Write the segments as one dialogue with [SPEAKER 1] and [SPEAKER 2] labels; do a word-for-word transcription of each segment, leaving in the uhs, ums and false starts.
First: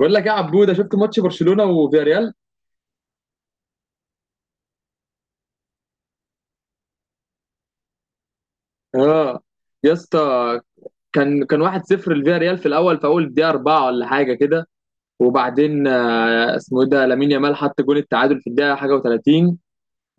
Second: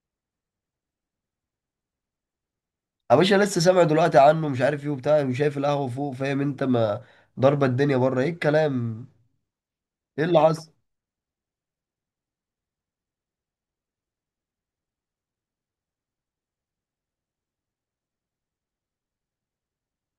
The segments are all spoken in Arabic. [SPEAKER 1] بقول لك إيه يا عبوده؟ شفت ماتش برشلونه وفياريال؟
[SPEAKER 2] يا باشا لسه سامع دلوقتي عنه، مش عارف ايه وبتاع، وشايف القهوة فوق. فاهم انت؟ ما ضربة الدنيا بره، ايه الكلام؟
[SPEAKER 1] اه يا
[SPEAKER 2] ايه اللي
[SPEAKER 1] اسطى.
[SPEAKER 2] حصل؟
[SPEAKER 1] كان كان واحد صفر لفياريال في الاول، في اول الدقيقه اربعه ولا حاجه كده. وبعدين آه، اسمه ايه ده لامين يامال، حط جون التعادل في الدقيقه حاجه و30.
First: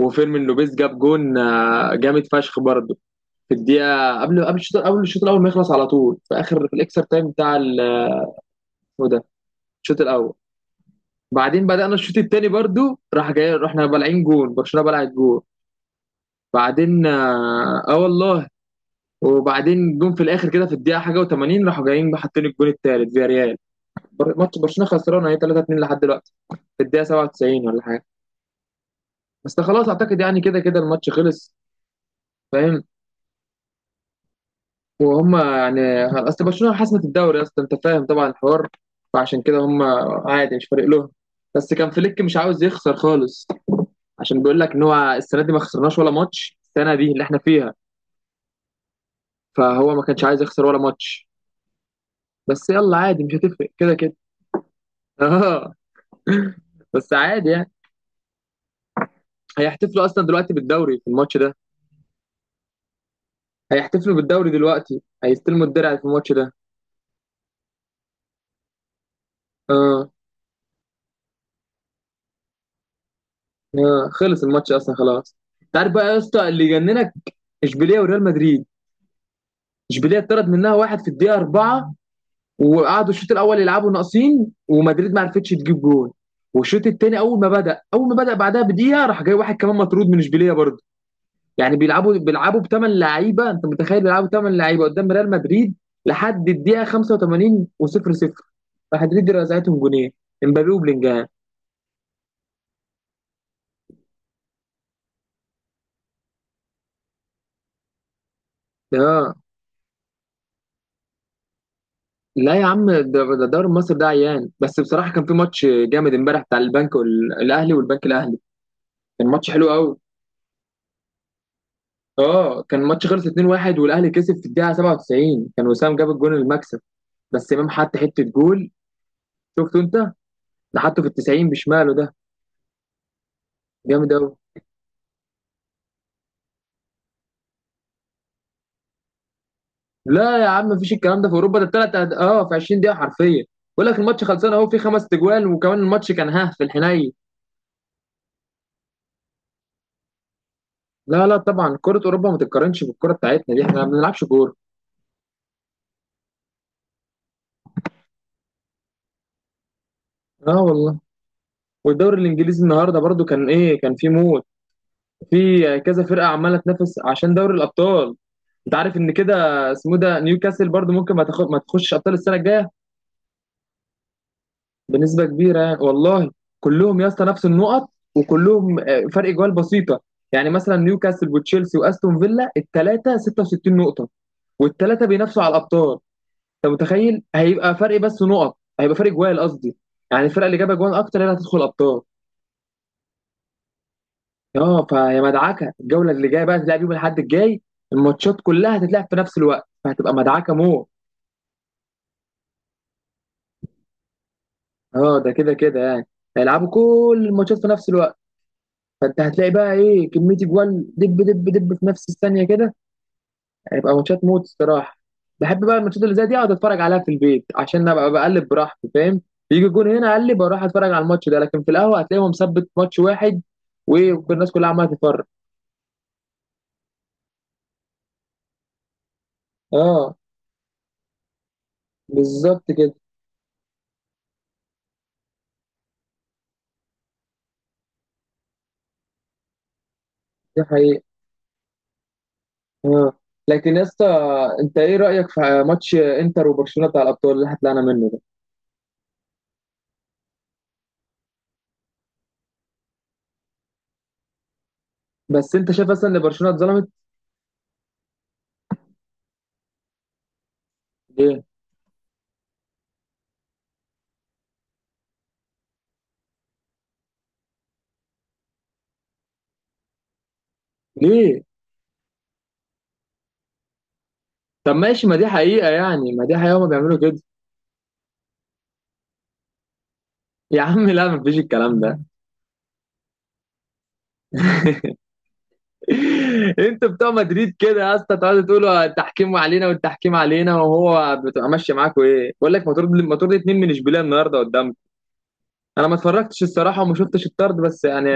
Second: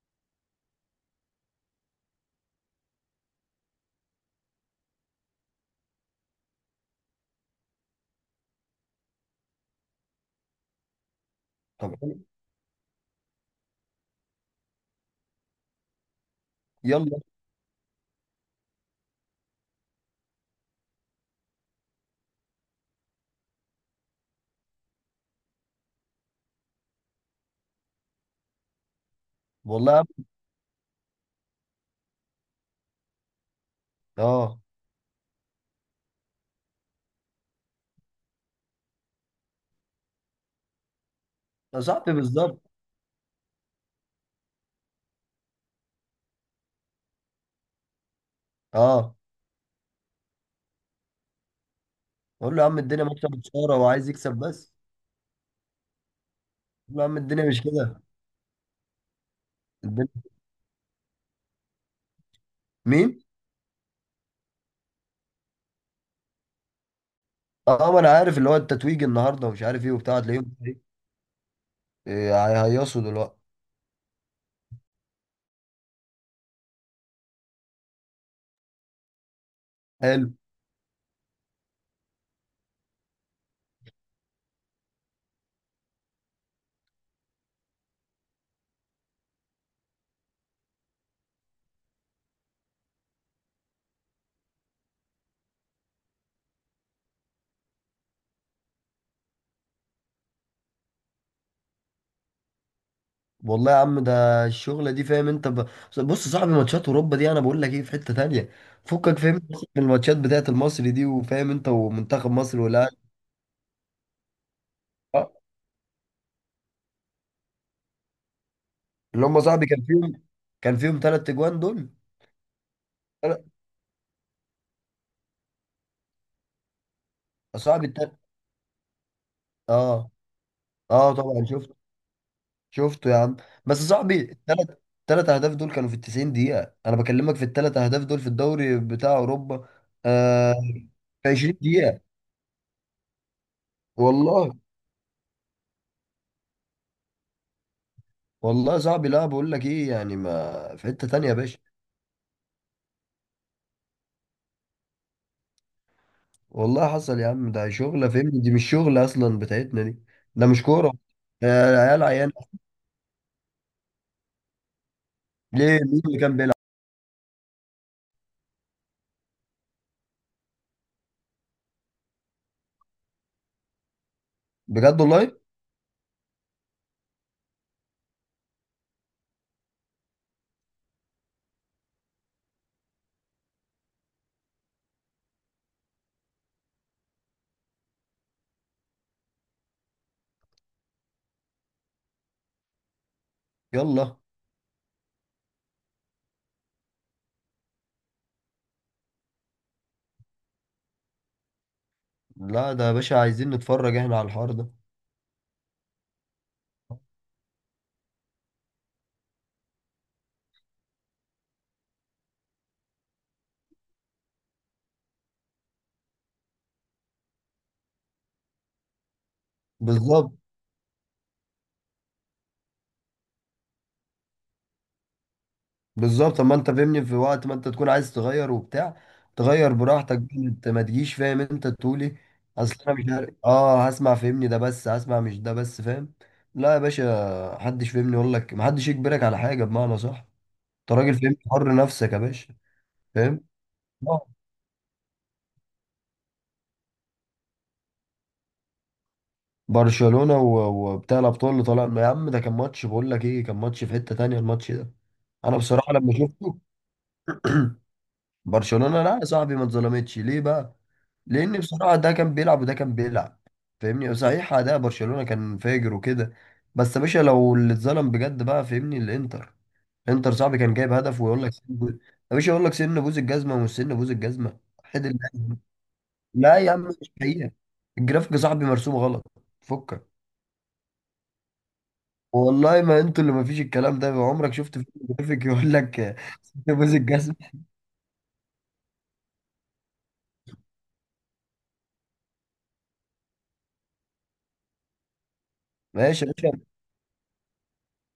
[SPEAKER 1] وفيرمين لوبيز جاب جون آه، جامد فشخ برضه في الدقيقه قبل قبل الشوط قبل الشوط الاول ما يخلص، على طول في اخر في الاكسترا تايم بتاع ال- اسمه إيه ده، الشوط الاول. بعدين بدانا
[SPEAKER 2] طب
[SPEAKER 1] الشوط
[SPEAKER 2] حلو،
[SPEAKER 1] الثاني برضه، راح جاي رحنا بلعين جون، برشلونه بلعت جون. بعدين
[SPEAKER 2] يلا.
[SPEAKER 1] اه، آه والله. وبعدين جم في الاخر كده في الدقيقه حاجه و80، راحوا جايين حاطين الجون الثالث فيا ريال. بر- ماتش برشلونه خسران اهي تلاتة اتنين لحد دلوقتي، في الدقيقه سبعة وتسعين ولا حاجه. بس ده خلاص
[SPEAKER 2] والله يا عم.
[SPEAKER 1] اعتقد يعني كده كده الماتش خلص. فاهم؟
[SPEAKER 2] اه
[SPEAKER 1] وهم يعني اصل برشلونه حسمت الدوري اصلا، انت فاهم طبعا الحوار، فعشان كده هم عادي مش فارق لهم. بس
[SPEAKER 2] يا
[SPEAKER 1] كان
[SPEAKER 2] صاحبي
[SPEAKER 1] فليك مش
[SPEAKER 2] بالظبط.
[SPEAKER 1] عاوز يخسر خالص، عشان بيقول لك ان هو السنه دي ما خسرناش ولا ماتش، السنه دي اللي احنا فيها.
[SPEAKER 2] اه.
[SPEAKER 1] فهو ما كانش عايز يخسر ولا ماتش.
[SPEAKER 2] اقول له يا
[SPEAKER 1] بس
[SPEAKER 2] عم
[SPEAKER 1] يلا
[SPEAKER 2] الدنيا
[SPEAKER 1] عادي
[SPEAKER 2] ماشيه
[SPEAKER 1] مش هتفرق
[SPEAKER 2] بشاره
[SPEAKER 1] كده
[SPEAKER 2] وعايز
[SPEAKER 1] كده.
[SPEAKER 2] يكسب بس.
[SPEAKER 1] اه.
[SPEAKER 2] اقول له يا
[SPEAKER 1] بس
[SPEAKER 2] عم الدنيا
[SPEAKER 1] عادي
[SPEAKER 2] مش
[SPEAKER 1] يعني.
[SPEAKER 2] كده.
[SPEAKER 1] هيحتفلوا اصلا
[SPEAKER 2] الدنيا.
[SPEAKER 1] دلوقتي بالدوري في الماتش ده.
[SPEAKER 2] مين؟
[SPEAKER 1] هيحتفلوا بالدوري دلوقتي، هيستلموا الدرع في الماتش ده.
[SPEAKER 2] اه ما انا عارف اللي هو التتويج النهارده ومش عارف ايه
[SPEAKER 1] اه.
[SPEAKER 2] وبتاع، تلاقيهم ايه هيهيصوا دلوقتي.
[SPEAKER 1] اه خلص الماتش اصلا خلاص. انت عارف بقى يا اسطى اللي يجننك؟ اشبيليه وريال مدريد. اشبيليه
[SPEAKER 2] حلو.
[SPEAKER 1] اتطرد منها واحد في الدقيقه اربعه، وقعدوا الشوط الاول يلعبوا ناقصين ومدريد ما عرفتش تجيب جول. والشوط الثاني اول ما بدا اول ما بدا بعدها بدقيقه راح جاي واحد كمان مطرود من اشبيليه برضه. يعني بيلعبوا بيلعبوا بثمان لعيبه، انت متخيل بيلعبوا بثمان لعيبه قدام ريال مدريد لحد الدقيقه خمسة وتمانين و0 صفر. مدريد رزعتهم جونين، امبابي وبلينجهام.
[SPEAKER 2] والله يا عم، ده الشغلة دي فاهم انت ب... بص، صاحب ماتشات اوروبا دي انا بقول لك ايه، في حتة تانية. فكك فاهم،
[SPEAKER 1] اه.
[SPEAKER 2] بس من الماتشات بتاعت المصري دي، وفاهم انت، ومنتخب
[SPEAKER 1] لا
[SPEAKER 2] مصر
[SPEAKER 1] يا عم
[SPEAKER 2] والاهلي.
[SPEAKER 1] ده ده الدوري المصري ده عيان، بس بصراحه كان
[SPEAKER 2] اه،
[SPEAKER 1] في ماتش جامد امبارح بتاع البنك وال- الاهلي والبنك الاهلي.
[SPEAKER 2] اللي
[SPEAKER 1] كان
[SPEAKER 2] هم
[SPEAKER 1] ماتش
[SPEAKER 2] صاحبي
[SPEAKER 1] حلو
[SPEAKER 2] كان
[SPEAKER 1] قوي.
[SPEAKER 2] فيهم، كان فيهم ثلاث اجوان دول.
[SPEAKER 1] اه كان ماتش خلص
[SPEAKER 2] تلات-
[SPEAKER 1] اتنين واحد والاهلي كسب في الدقيقه سبعة وتسعين، كان وسام جاب الجون المكسب. بس امام
[SPEAKER 2] صاحبي
[SPEAKER 1] حط
[SPEAKER 2] التل...
[SPEAKER 1] حته جول. شفته انت؟
[SPEAKER 2] اه.
[SPEAKER 1] ده حطه في ال
[SPEAKER 2] اه طبعا
[SPEAKER 1] تسعين
[SPEAKER 2] شفت.
[SPEAKER 1] بشماله ده.
[SPEAKER 2] شفته يا عم. بس
[SPEAKER 1] جامد
[SPEAKER 2] صاحبي
[SPEAKER 1] قوي.
[SPEAKER 2] الثلاث، ثلاث اهداف دول كانوا في ال تسعين دقيقة. انا بكلمك في الثلاث اهداف دول في الدوري بتاع اوروبا.
[SPEAKER 1] لا يا
[SPEAKER 2] آه
[SPEAKER 1] عم، مفيش الكلام
[SPEAKER 2] في
[SPEAKER 1] ده في
[SPEAKER 2] عشرين
[SPEAKER 1] اوروبا. ده الثلاث
[SPEAKER 2] دقيقة.
[SPEAKER 1] أهد... اه في عشرين دقيقه حرفيا. بقول لك الماتش
[SPEAKER 2] والله.
[SPEAKER 1] خلصان اهو في خمس تجوال، وكمان الماتش كان ها في الحنين.
[SPEAKER 2] والله يا صاحبي، لا بقول لك ايه، يعني ما في حتة
[SPEAKER 1] لا
[SPEAKER 2] تانية يا
[SPEAKER 1] لا
[SPEAKER 2] باشا.
[SPEAKER 1] طبعا كره اوروبا ما تتقارنش بالكره بتاعتنا، دي احنا ما بنلعبش كوره.
[SPEAKER 2] والله حصل يا عم، ده شغلة فهمني دي مش شغلة أصلا بتاعتنا دي. ده
[SPEAKER 1] اه
[SPEAKER 2] مش كورة.
[SPEAKER 1] والله.
[SPEAKER 2] آه، العيال
[SPEAKER 1] والدوري
[SPEAKER 2] عيانة.
[SPEAKER 1] الانجليزي النهارده برضو كان ايه، كان في موت. في
[SPEAKER 2] ليه؟
[SPEAKER 1] كذا
[SPEAKER 2] مين اللي
[SPEAKER 1] فرقه
[SPEAKER 2] كان بيلعب؟
[SPEAKER 1] عماله تنافس عشان دوري الابطال. انت عارف ان كده اسمه ده نيوكاسل برضو ممكن ما تاخد ما تخش ابطال السنه الجايه،
[SPEAKER 2] بجد
[SPEAKER 1] بنسبة
[SPEAKER 2] والله.
[SPEAKER 1] كبيرة يعني. والله. كلهم يا اسطى نفس النقط، وكلهم آه، فرق جوال بسيطة. يعني مثلا نيوكاسل وتشيلسي واستون فيلا الثلاثة ستة وستين نقطة، والثلاثة بينافسوا على الأبطال. أنت متخيل هيبقى فرق بس نقط، هيبقى فرق جوال قصدي. يعني الفرقة اللي جايبة جوال أكتر هي اللي هتدخل أبطال.
[SPEAKER 2] يلا.
[SPEAKER 1] اه فيا مدعكة الجولة اللي جاية بقى، هتلعب يوم الأحد الجاي، الماتشات كلها هتتلعب في نفس الوقت، فهتبقى مدعكة مو.
[SPEAKER 2] لا ده يا باشا عايزين نتفرج احنا على الحوار ده.
[SPEAKER 1] اه ده كده كده يعني. هيلعبوا كل الماتشات في نفس الوقت، فانت هتلاقي بقى ايه، كميه جوال دب دب دب في نفس الثانيه كده. هيبقى ماتشات موت الصراحه. بحب بقى الماتشات اللي زي دي اقعد اتفرج عليها في البيت، عشان ابقى بقلب براحتي فاهم. يجي الجون هنا
[SPEAKER 2] بالظبط.
[SPEAKER 1] اقلب اروح اتفرج على الماتش ده، لكن في القهوه هتلاقيهم مثبت ماتش واحد، والناس كلها عماله تتفرج.
[SPEAKER 2] بالظبط. طب ما انت فهمني في وقت ما انت تكون عايز تغير وبتاع، تغير
[SPEAKER 1] اه
[SPEAKER 2] براحتك بقى، انت ما تجيش. فاهم انت؟ تقولي
[SPEAKER 1] بالظبط
[SPEAKER 2] اصل
[SPEAKER 1] كده.
[SPEAKER 2] انا مش عارف، اه هسمع فهمني ده بس، هسمع مش ده بس. فاهم؟ لا يا باشا، محدش فهمني يقول لك، محدش يجبرك على حاجة بمعنى صح.
[SPEAKER 1] دي
[SPEAKER 2] انت
[SPEAKER 1] حقيقه.
[SPEAKER 2] راجل فهمني حر نفسك يا باشا.
[SPEAKER 1] اه.
[SPEAKER 2] فاهم.
[SPEAKER 1] لكن يا اسطى انت ايه رايك في ماتش انتر وبرشلونه بتاع الابطال اللي هتلاقينا منه ده؟
[SPEAKER 2] برشلونة و- وبتاع الأبطال اللي طالع يا عم، ده كان ماتش بقول لك إيه، كان ماتش في حتة تانية الماتش ده.
[SPEAKER 1] بس
[SPEAKER 2] أنا
[SPEAKER 1] انت شايف
[SPEAKER 2] بصراحة
[SPEAKER 1] اصلا
[SPEAKER 2] لما
[SPEAKER 1] ان برشلونه
[SPEAKER 2] شفته
[SPEAKER 1] اتظلمت؟
[SPEAKER 2] برشلونة لا يا صاحبي ما اتظلمتش. ليه بقى؟
[SPEAKER 1] ليه؟
[SPEAKER 2] لأن بصراحة ده كان بيلعب وده كان بيلعب. فاهمني، صحيح أداء برشلونة كان فاجر وكده، بس يا باشا لو اللي اتظلم بجد بقى فاهمني الإنتر. إنتر صاحبي كان جايب هدف
[SPEAKER 1] ليه؟
[SPEAKER 2] ويقول لك سن بوز- يا باشا يقول لك سن بوز الجزمة ومش سن بوز الجزمة.
[SPEAKER 1] طب
[SPEAKER 2] حد
[SPEAKER 1] ماشي ما دي
[SPEAKER 2] اللي.
[SPEAKER 1] حقيقه يعني، ما دي
[SPEAKER 2] لا
[SPEAKER 1] حقيقه هما
[SPEAKER 2] يا عم
[SPEAKER 1] بيعملوا
[SPEAKER 2] مش
[SPEAKER 1] كده.
[SPEAKER 2] حقيقة، الجرافيك يا صاحبي مرسوم غلط. فكك.
[SPEAKER 1] يا عم لا مفيش الكلام ده.
[SPEAKER 2] والله ما انتوا اللي ما فيش الكلام ده. عمرك شفت فيلم جرافيك يقول لك آه، ست
[SPEAKER 1] انتوا
[SPEAKER 2] بوز
[SPEAKER 1] بتوع
[SPEAKER 2] الجزمه؟
[SPEAKER 1] مدريد كده يا اسطى، تقعدوا تقولوا التحكيم علينا والتحكيم علينا، وهو بتبقى ماشيه معاكوا. ايه بقول لك ما طرد ما طرد اتنين من اشبيليه النهارده قدامك. انا ما
[SPEAKER 2] ماشي يا
[SPEAKER 1] اتفرجتش
[SPEAKER 2] باشا.
[SPEAKER 1] الصراحه وما شفتش الطرد، بس يعني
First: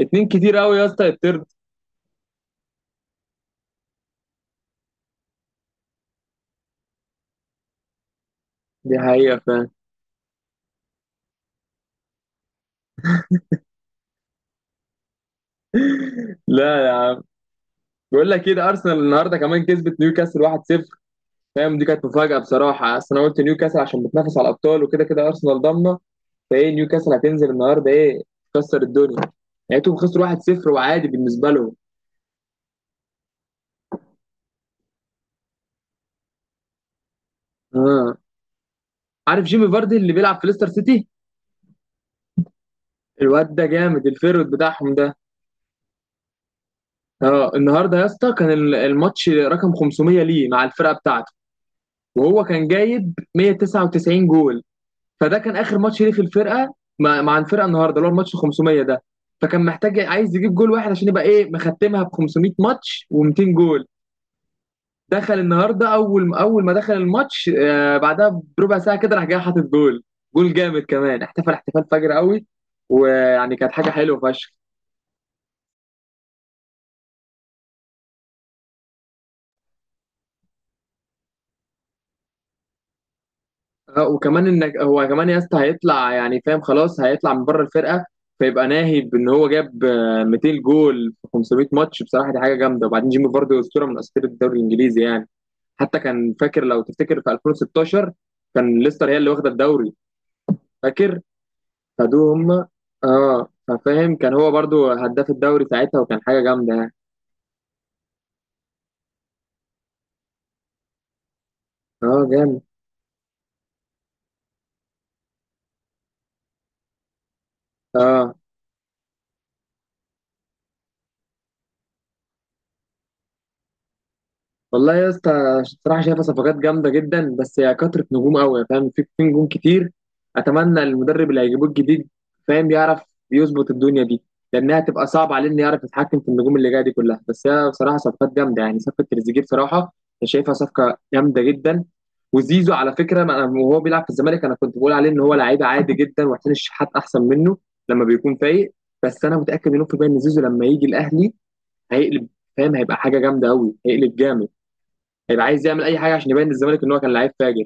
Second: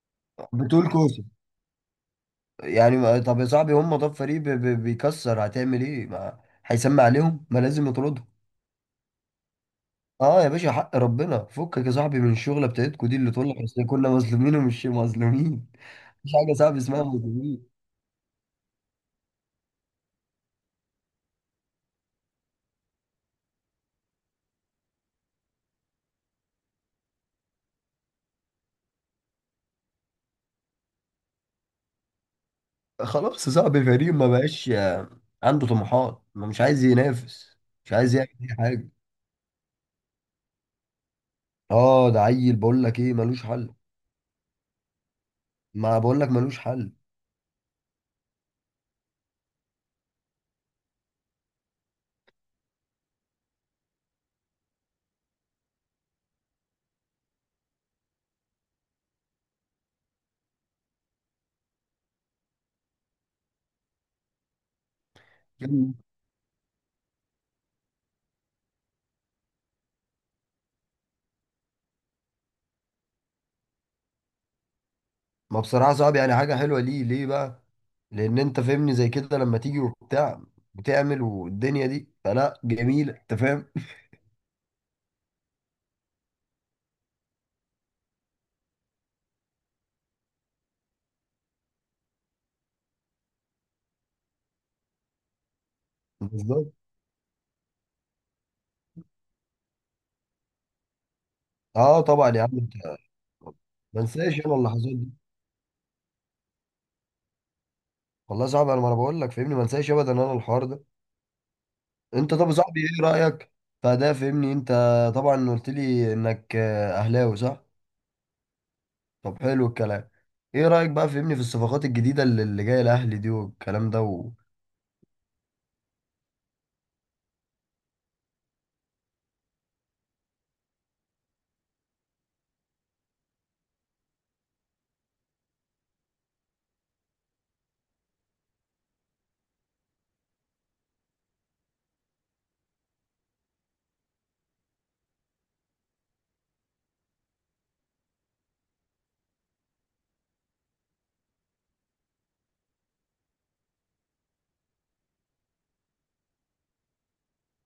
[SPEAKER 1] اتنين كتير قوي يا
[SPEAKER 2] بتقول
[SPEAKER 1] اسطى
[SPEAKER 2] كوسه،
[SPEAKER 1] يتطرد.
[SPEAKER 2] يعني ما- طب يا صاحبي هم، طب فريق بي- بي- بيكسر هتعمل ايه؟ ما هيسمع عليهم، ما لازم يطردهم.
[SPEAKER 1] دي حقيقه فاهم.
[SPEAKER 2] اه يا باشا حق ربنا. فكك يا صاحبي من الشغله بتاعتكوا دي اللي تقول لك اصل كنا مظلومين ومش مظلومين. مفيش حاجه يا صاحبي
[SPEAKER 1] لا
[SPEAKER 2] اسمها مظلومين.
[SPEAKER 1] بقول لك كده ارسنال النهارده كمان كسبت نيوكاسل واحد صفر. فاهم دي كانت مفاجاه بصراحه، اصل انا قلت نيوكاسل عشان بتنافس على الابطال وكده كده ارسنال ضامنه. فايه نيوكاسل هتنزل النهارده ايه، تكسر الدنيا. لقيتهم خسروا واحد صفر وعادي بالنسبه لهم.
[SPEAKER 2] خلاص يا صاحبي، فريق ما بقاش آه، عنده طموحات، ما مش عايز ينافس، مش عايز
[SPEAKER 1] اه.
[SPEAKER 2] يعمل اي حاجه.
[SPEAKER 1] عارف جيمي فاردي اللي بيلعب في ليستر سيتي؟
[SPEAKER 2] اه ده عيل بقول لك ايه، ملوش
[SPEAKER 1] الواد ده
[SPEAKER 2] حل.
[SPEAKER 1] جامد الفيرود بتاعهم ده.
[SPEAKER 2] ما بقول لك ملوش حل.
[SPEAKER 1] اه النهارده يا اسطى كان ال- الماتش رقم خمسميه ليه مع الفرقه بتاعته، وهو كان جايب مائة وتسعة وتسعين جول. فده كان اخر ماتش ليه في الفرقه، مع مع الفرقه النهارده اللي هو الماتش خمسميه ده. فكان محتاج عايز يجيب جول واحد عشان يبقى ايه مختمها ب خمسميه ماتش و200 جول. دخل النهارده
[SPEAKER 2] مم.
[SPEAKER 1] اول اول ما دخل الماتش، آه، بعدها بربع ساعه كده راح جاي حاطط جول. جول جامد كمان، احتفل احتفال فجر قوي. ويعني كانت حاجه حلوه فشخ.
[SPEAKER 2] ما بصراحة صعب، يعني حاجة حلوة ليه ليه بقى؟ لأن أنت فاهمني زي كده لما تيجي وبتاع، بتعمل والدنيا دي فلا جميلة. أنت فاهم؟
[SPEAKER 1] آه، وكمان انك هو كمان يا اسطى هيطلع يعني فاهم، خلاص هيطلع من بره الفرقه. فيبقى ناهي بان هو جاب آه، ميتين جول في خمسميه ماتش. بصراحه دي حاجه جامده. وبعدين جيمي فاردي اسطوره من اساطير الدوري الانجليزي يعني. حتى كان فاكر
[SPEAKER 2] بالظبط.
[SPEAKER 1] لو تفتكر، في الفين وستاشر كان ليستر هي اللي واخده الدوري، فاكر؟
[SPEAKER 2] أه طبعا
[SPEAKER 1] خدوه
[SPEAKER 2] يا عم
[SPEAKER 1] هم.
[SPEAKER 2] أنت،
[SPEAKER 1] اه.
[SPEAKER 2] ما
[SPEAKER 1] فاهم كان
[SPEAKER 2] انساش
[SPEAKER 1] هو
[SPEAKER 2] أنا
[SPEAKER 1] برضو
[SPEAKER 2] اللحظات دي.
[SPEAKER 1] هداف الدوري ساعتها وكان حاجه جامده يعني.
[SPEAKER 2] والله صعب، أنا ما أنا بقول لك فاهمني ما انساش أبدا أنا الحوار ده.
[SPEAKER 1] اه
[SPEAKER 2] أنت طب يا
[SPEAKER 1] جامد.
[SPEAKER 2] صاحبي إيه رأيك؟ فده فاهمني أنت، طبعا قلت لي إنك آه، أهلاوي صح؟
[SPEAKER 1] اه
[SPEAKER 2] طب حلو الكلام. إيه رأيك بقى فاهمني في الصفقات الجديدة اللي اللي جاية الأهلي دي والكلام ده؟
[SPEAKER 1] والله يا اسطى الصراحه شايفه صفقات جامده جدا، بس هي كثره نجوم قوي فاهم، في في نجوم كتير. اتمنى المدرب اللي هيجيبوه الجديد فاهم يعرف يظبط الدنيا دي، لانها هتبقى صعبه عليه انه يعرف يتحكم في النجوم اللي جايه دي كلها. بس هي بصراحه صفقات جامده يعني، صفقه تريزيجيه بصراحه انا شايفها صفقه جامده جدا. وزيزو على فكره ما أنا- وهو بيلعب في الزمالك انا كنت بقول عليه ان هو لعيب عادي جدا، وحسين الشحات احسن منه لما بيكون فايق. بس انا متاكد مليون في المية ان زيزو لما يجي الاهلي هيقلب، فاهم هيبقى حاجه جامده قوي، هيقلب جامد. هيبقى عايز يعمل اي حاجه عشان يبين للزمالك ان هو كان لعيب فاجر.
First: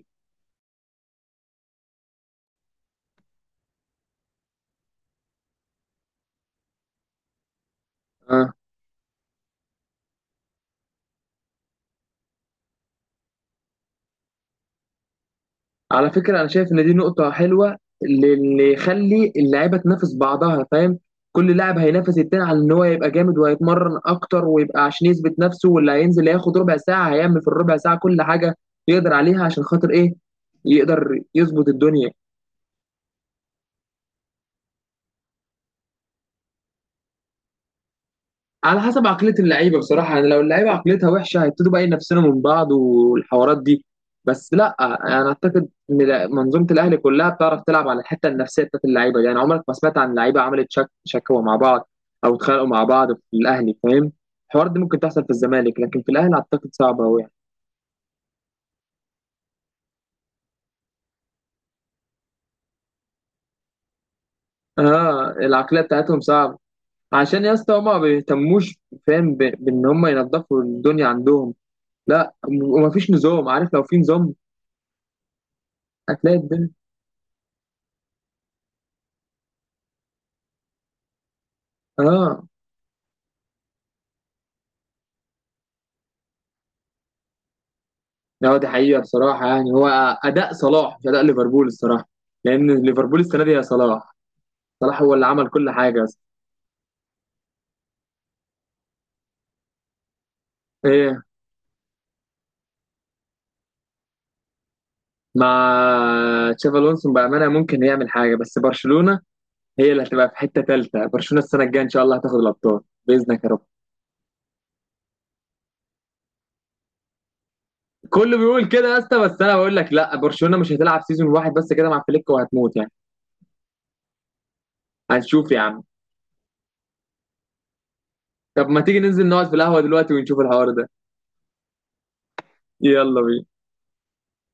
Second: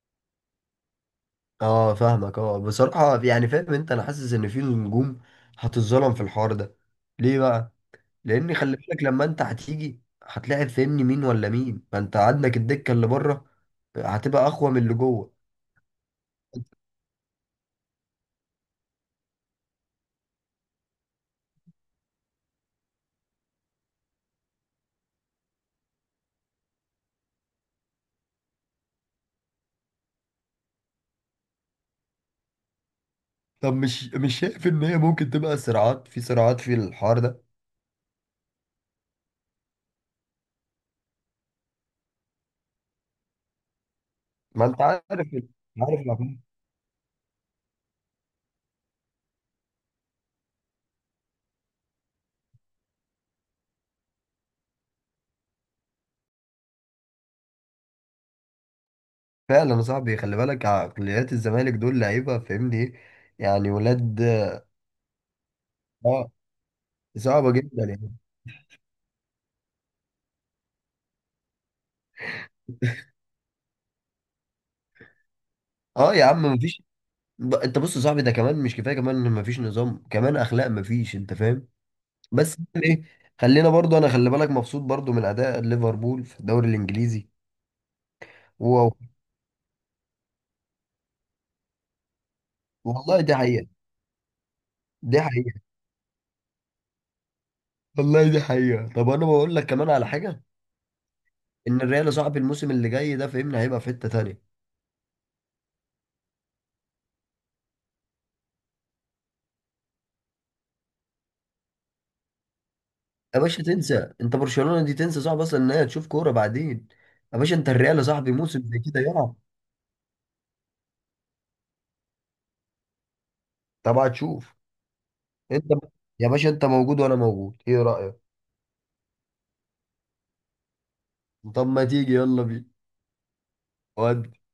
[SPEAKER 2] اه فاهمك. اه بصراحة يعني فاهم انت، انا حاسس ان في نجوم هتتظلم في الحوار ده. ليه بقى؟
[SPEAKER 1] اه
[SPEAKER 2] لان خلي بالك لما انت هتيجي هتلاعب فاهمني مين ولا مين، ما انت عندك الدكة اللي بره هتبقى اقوى من اللي جوه.
[SPEAKER 1] على فكره انا شايف ان دي نقطه حلوه، لان يخلي اللعيبه تنافس بعضها فاهم. كل لاعب هينافس التاني على ان هو يبقى جامد، وهيتمرن اكتر ويبقى عشان يثبت نفسه. واللي هينزل هياخد ربع ساعه هيعمل في الربع ساعه كل حاجه يقدر عليها، عشان خاطر ايه يقدر يظبط الدنيا.
[SPEAKER 2] طب مش مش شايف ان هي ممكن تبقى صراعات، في صراعات في الحوار ده؟
[SPEAKER 1] على حسب عقلية اللعيبة بصراحة يعني، لو اللعيبة عقليتها وحشة هيبتدوا بقى ينافسونا من بعض والحوارات دي. بس
[SPEAKER 2] ما
[SPEAKER 1] لا
[SPEAKER 2] انت عارف
[SPEAKER 1] انا
[SPEAKER 2] ال-
[SPEAKER 1] اعتقد ان
[SPEAKER 2] عارف
[SPEAKER 1] لا-
[SPEAKER 2] العقلية.
[SPEAKER 1] منظومة الاهلي كلها بتعرف تلعب على الحتة النفسية بتاعت اللعيبة دي، يعني عمرك ما سمعت عن لعيبة عملت شك شكوى مع بعض او اتخانقوا مع بعض في الاهلي فاهم. الحوار دي ممكن تحصل في الزمالك، لكن في الاهلي اعتقد صعبة قوي يعني.
[SPEAKER 2] فعلا يا صاحبي، خلي بالك عقليات الزمالك دول لعيبة فاهمني ايه، يعني ولاد.
[SPEAKER 1] اه العقلية بتاعتهم
[SPEAKER 2] اه.
[SPEAKER 1] صعبة، عشان
[SPEAKER 2] صعبة
[SPEAKER 1] يا اسطى
[SPEAKER 2] جدا
[SPEAKER 1] هما ما
[SPEAKER 2] يعني.
[SPEAKER 1] بيهتموش فاهم ب- بان هما ينظفوا الدنيا عندهم. لا ومفيش نظام، عارف لو في نظام
[SPEAKER 2] اه يا
[SPEAKER 1] هتلاقي
[SPEAKER 2] عم
[SPEAKER 1] الدنيا.
[SPEAKER 2] مفيش. ب- انت بص يا صاحبي، ده كمان مش كفايه، كمان ان مفيش نظام، كمان اخلاق مفيش. انت فاهم؟
[SPEAKER 1] اه.
[SPEAKER 2] بس يعني ايه. خلينا برضو، انا خلي بالك مبسوط برضو من اداء ليفربول في الدوري الانجليزي.
[SPEAKER 1] لا دي
[SPEAKER 2] واو.
[SPEAKER 1] حقيقة بصراحة يعني، هو أداء صلاح مش أداء ليفربول الصراحة. لأن ليفربول
[SPEAKER 2] والله دي
[SPEAKER 1] السنة دي يا
[SPEAKER 2] حقيقه.
[SPEAKER 1] صلاح، صلاح هو
[SPEAKER 2] دي
[SPEAKER 1] اللي عمل
[SPEAKER 2] حقيقه.
[SPEAKER 1] كل حاجة أصلا.
[SPEAKER 2] والله دي حقيقه. طب انا بقول لك كمان على حاجه،
[SPEAKER 1] إيه؟
[SPEAKER 2] ان الريال يا صاحبي الموسم اللي جاي ده فهمني هيبقى في حته تانيه.
[SPEAKER 1] مع تشافي ألونسو بأمانة ممكن يعمل حاجة، بس برشلونة هي اللي هتبقى في حتة تالتة. برشلونة السنة الجاية إن شاء الله هتاخد الأبطال
[SPEAKER 2] يا
[SPEAKER 1] بإذنك يا رب.
[SPEAKER 2] باشا تنسى، انت برشلونه دي تنسى، صعب اصلا ان هي تشوف كوره بعدين. يا باشا انت الريال يا صاحبي
[SPEAKER 1] كله
[SPEAKER 2] موسم
[SPEAKER 1] بيقول
[SPEAKER 2] زي
[SPEAKER 1] كده يا
[SPEAKER 2] كده
[SPEAKER 1] اسطى،
[SPEAKER 2] يلعب.
[SPEAKER 1] بس أنا بقول لك لا، برشلونة مش هتلعب سيزون واحد بس كده مع فليك وهتموت يعني.
[SPEAKER 2] طبعا تشوف.
[SPEAKER 1] هنشوف يا
[SPEAKER 2] انت
[SPEAKER 1] عم.
[SPEAKER 2] يا باشا انت موجود وانا موجود، ايه رايك؟
[SPEAKER 1] طب ما تيجي ننزل نقعد في القهوة دلوقتي ونشوف الحوار ده؟
[SPEAKER 2] طب ما تيجي يلا بينا.
[SPEAKER 1] يلا بينا.
[SPEAKER 2] ودي